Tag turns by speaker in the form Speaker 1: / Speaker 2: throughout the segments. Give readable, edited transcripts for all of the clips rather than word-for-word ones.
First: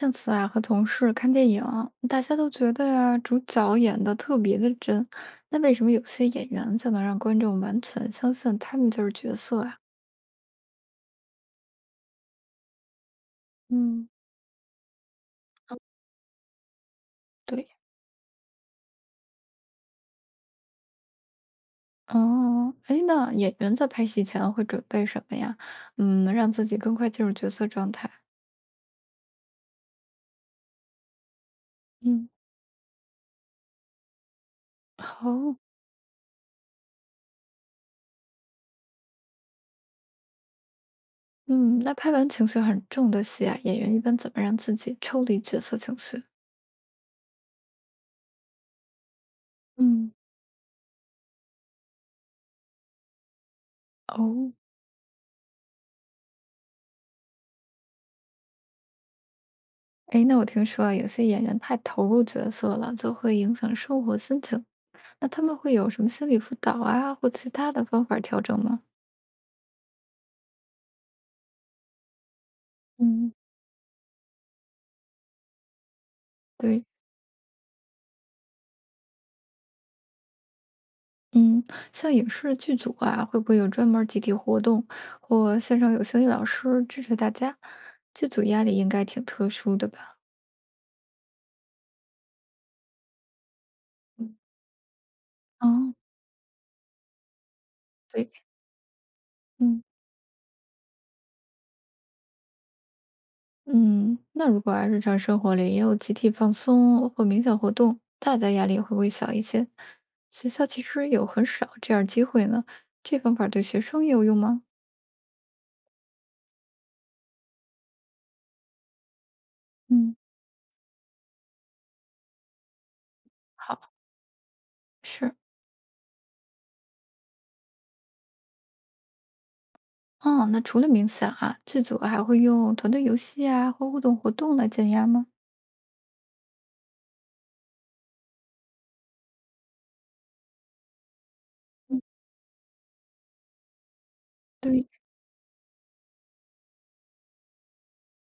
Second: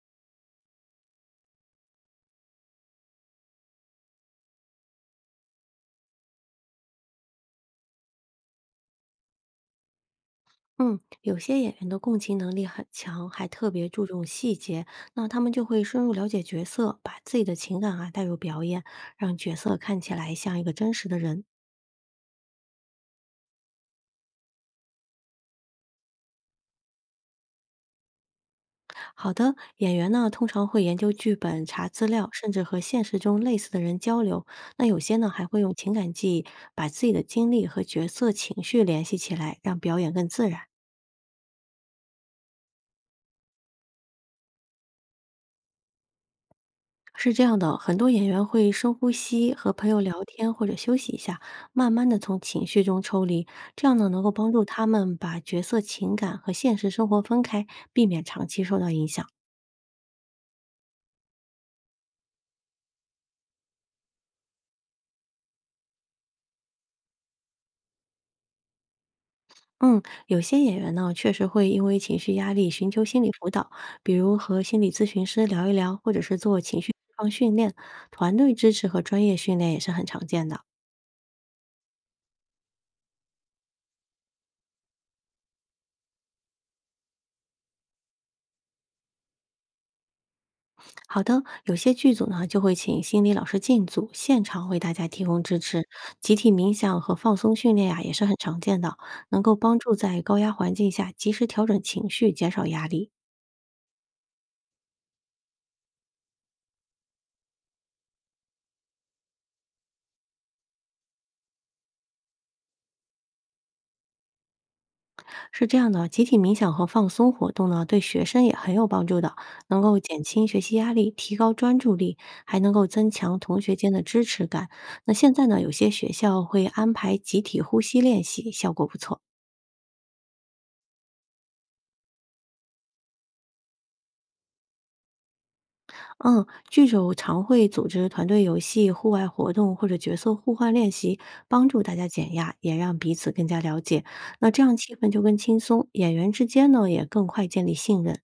Speaker 1: 上次啊，和同事看电影，大家都觉得呀、主角演的特别的真。那为什么有些演员就能让观众完全相信他们就是角色啊？
Speaker 2: 嗯，有些演员的共情能力很强，还特别注
Speaker 1: 嗯。
Speaker 2: 重细节，那他们就会 深入了解角色，把自己的
Speaker 1: 对。
Speaker 2: 情感啊带入表演，让角色看起来像一个真实的人。
Speaker 1: 哦，哎，那演员在拍戏前会准备什么呀？嗯，让自己更快进入角色状态。
Speaker 2: 好的演员呢，通常会研究剧本、查资料，
Speaker 1: 嗯。
Speaker 2: 甚至和现实中类似的人交流。那有些呢，还
Speaker 1: 好。
Speaker 2: 会用情感记忆，把自己的经历和角色情绪联系起来，让表演更自然。
Speaker 1: 嗯，那拍完情绪很重的戏啊，演员一般怎么让自己抽离角色情绪？
Speaker 2: 是这样的，很多演员会深呼吸，和朋友
Speaker 1: 嗯。
Speaker 2: 聊天或者休息一下，慢慢的从情绪中抽离，这样呢能够帮
Speaker 1: 哦。
Speaker 2: 助他们把角色情感和现实生活分开，避免长期受到影响。
Speaker 1: 诶，那我听说啊，有些演员太投入角色了，就会影响生活心情。那他们会有什么心理辅导啊，或其他的方法调整吗？
Speaker 2: 嗯，有些演员呢确实会因为情绪压力寻求心理
Speaker 1: 嗯。
Speaker 2: 辅导，比如和心理咨询师聊一聊，或者是做情
Speaker 1: 对。
Speaker 2: 绪释放训练，团队支持和专业训练也是很常见的。
Speaker 1: 嗯，像影视剧组啊，会不会有专门儿集体活动，或线上有心理老师支持大家？剧组压力应该挺特殊的吧？
Speaker 2: 好的，有些剧组呢就会请心理老师进组，
Speaker 1: 嗯。
Speaker 2: 现场为大家提供支持。
Speaker 1: 哦。
Speaker 2: 集体冥想和放松训练呀、也是
Speaker 1: 对。
Speaker 2: 很常见的，能够帮
Speaker 1: 嗯。
Speaker 2: 助在高压环境下及时调整情绪，减少压力。
Speaker 1: 嗯，那如果啊，日常生活里也有集体放松或冥想活动，大家压力会不会小一些？学校其实有很少这样机会呢，这方法对学生也有用吗？
Speaker 2: 是这样的，集体冥想和放松活动呢，对学生也很有帮助的，能够
Speaker 1: 嗯。
Speaker 2: 减轻学习压力，提高专注力，还能够增强同学
Speaker 1: 好。
Speaker 2: 间的支持感。那现
Speaker 1: 是。
Speaker 2: 在呢，有些学校会安排集体呼吸练习，效果不错。
Speaker 1: 哦，那除了冥想啊，剧组啊还会用团队游戏啊或互动活动来减压吗？
Speaker 2: 嗯，剧组常会组织团队游戏、户外活动或者角色互换练习，帮助大
Speaker 1: 嗯。
Speaker 2: 家减压，也让彼此更加了解。那这样
Speaker 1: 对，
Speaker 2: 气氛就更轻松，演员之间呢也更快建立信任。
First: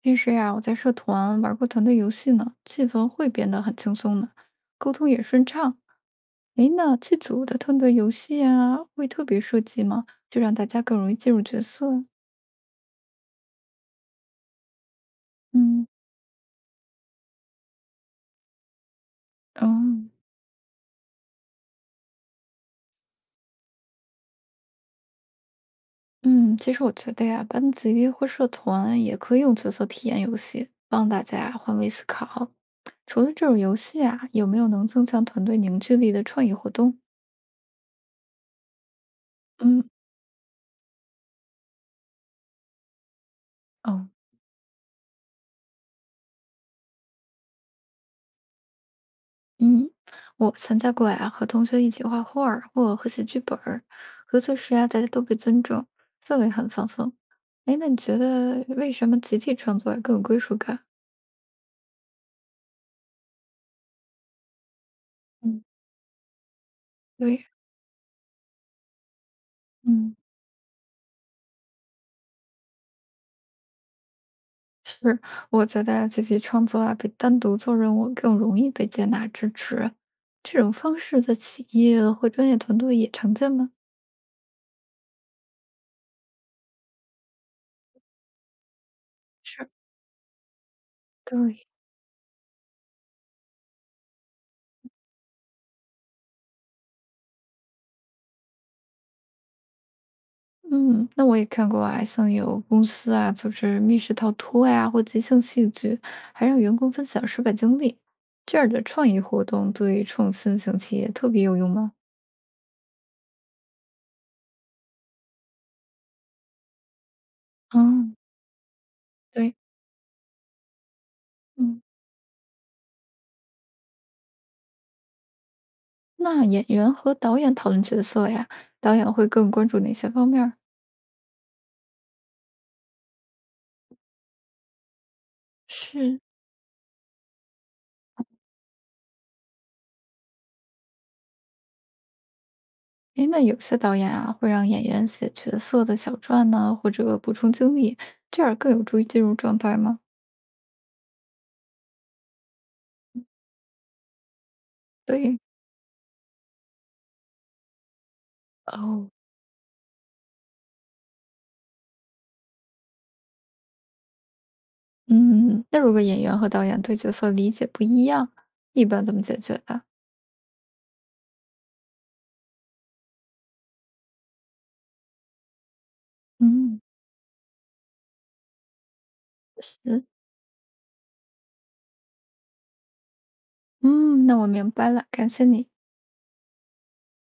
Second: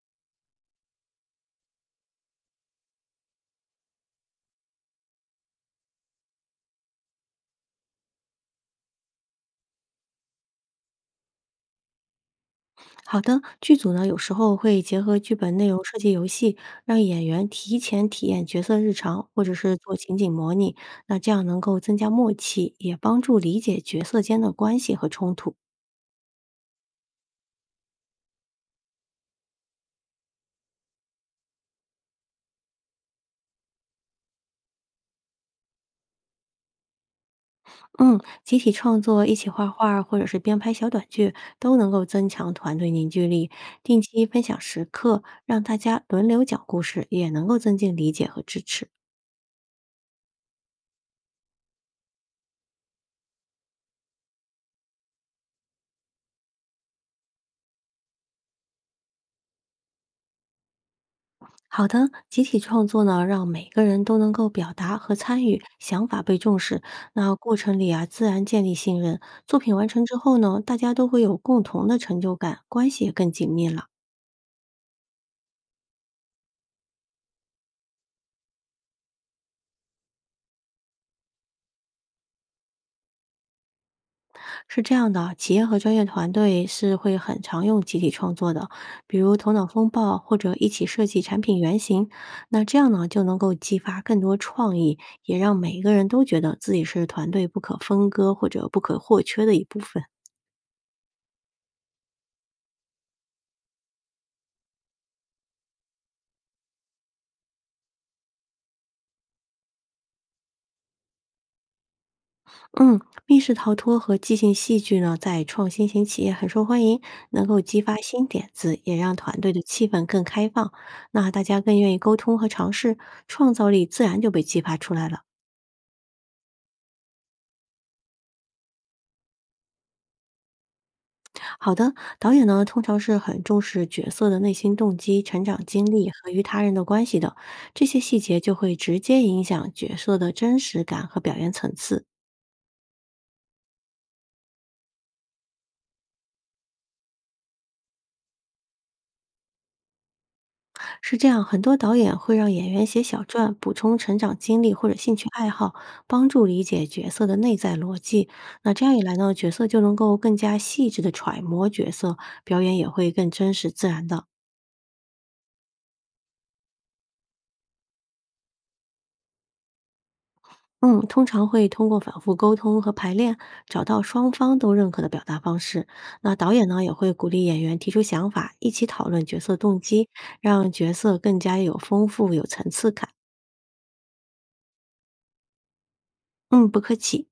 Speaker 1: 平时呀，我在社团玩过团队游戏呢，气氛会变得很轻松的，沟通也顺畅。诶，那这组的团队游戏啊，会特别设计吗？就让大家更容易进入角色？
Speaker 2: 好的，剧组呢有时候会结合剧本内容
Speaker 1: 嗯。
Speaker 2: 设计游戏，让演员提前体验角色日常，或者是做
Speaker 1: 嗯
Speaker 2: 情景模拟。那这样能够增加默契，也帮助理解角色间的关系和冲突。
Speaker 1: 嗯，其实我觉得呀，班级或社团也可以用角色体验游戏，帮大家换位思考。除了这种游戏啊，有没有能增强团队凝聚力的创意活动？
Speaker 2: 嗯，集体创作、一起画
Speaker 1: 嗯。
Speaker 2: 画或者是编排小短剧，都能够增强团队凝聚力。定
Speaker 1: 哦。
Speaker 2: 期分享时刻，让大家轮流讲故事，也能够增进理解和支持。
Speaker 1: 嗯，我参加过呀，和同学一起画画儿或和写剧本儿，合作时啊，大家都被尊重，氛围很放松。哎，那你觉得为什么集体创作啊更有归属感？
Speaker 2: 好的，集体创作呢，让每个人都能够表达和参与，
Speaker 1: 嗯。
Speaker 2: 想法被重视。那
Speaker 1: 对。
Speaker 2: 过程里啊，自然建立信任。作品完成
Speaker 1: 嗯。
Speaker 2: 之后呢，大家都会有共同的成就感，关系也更紧密了。
Speaker 1: 是，我觉得集体创作啊，比单独做任务更容易被接纳支持。这种方式在企业或专业团队也常见吗？
Speaker 2: 是这样的，企业和专业团队是会很常用集体创作的，比如头脑
Speaker 1: 是。
Speaker 2: 风暴或者一起设计产品
Speaker 1: 对。
Speaker 2: 原型。那这样呢，就能够激发更多创意，也让每一个人都觉得自己是团队不可分割或者不可或缺的一部分。
Speaker 1: 嗯，那我也看过啊，像有公司啊组织密室逃脱呀，或即兴戏剧，还让员工分享失败经历，这样的创意活动对创新型企业特别有用吗？
Speaker 2: 嗯，密室逃脱和即兴戏剧呢，在创新型企业很受欢迎，能够激发
Speaker 1: 哦。
Speaker 2: 新点子，也让团队
Speaker 1: 对。
Speaker 2: 的气氛更开放。那大家更
Speaker 1: 嗯，
Speaker 2: 愿意沟通和尝试，创造力自然就被激发出来了。
Speaker 1: 那演员和导演讨论角色呀，导演会更关注哪些方面儿？
Speaker 2: 好的，导演呢通常是很重视角色的内心动机、成长经历
Speaker 1: 是。
Speaker 2: 和与他人的关系的，这些细节就会直接影响角色的真实感和表演层次。
Speaker 1: 诶，那有些导演啊会让演员写角色的小传呢、或者补充经历，这样更有助于进入状态吗？
Speaker 2: 是这样，很多导演会让演员写小传，补充成长经历或者兴趣
Speaker 1: 对。
Speaker 2: 爱好，帮助理解角色的内在逻辑。那这样一
Speaker 1: 哦。
Speaker 2: 来呢，角色就能够更加细致的揣摩角色，表演也会更真实自然的。
Speaker 1: 嗯，那如果演员和导演对角色理解不一样，一般怎么解决的？
Speaker 2: 嗯，通常会通过反复沟通和排练，找到双方都认可的表达方式。那导演
Speaker 1: 嗯。
Speaker 2: 呢，也会鼓励演员提出想法，一起讨论角色动
Speaker 1: 是。
Speaker 2: 机，让角色更加有丰富、有层次感。
Speaker 1: 嗯，那我明白了，感谢你。
Speaker 2: 嗯，不客气。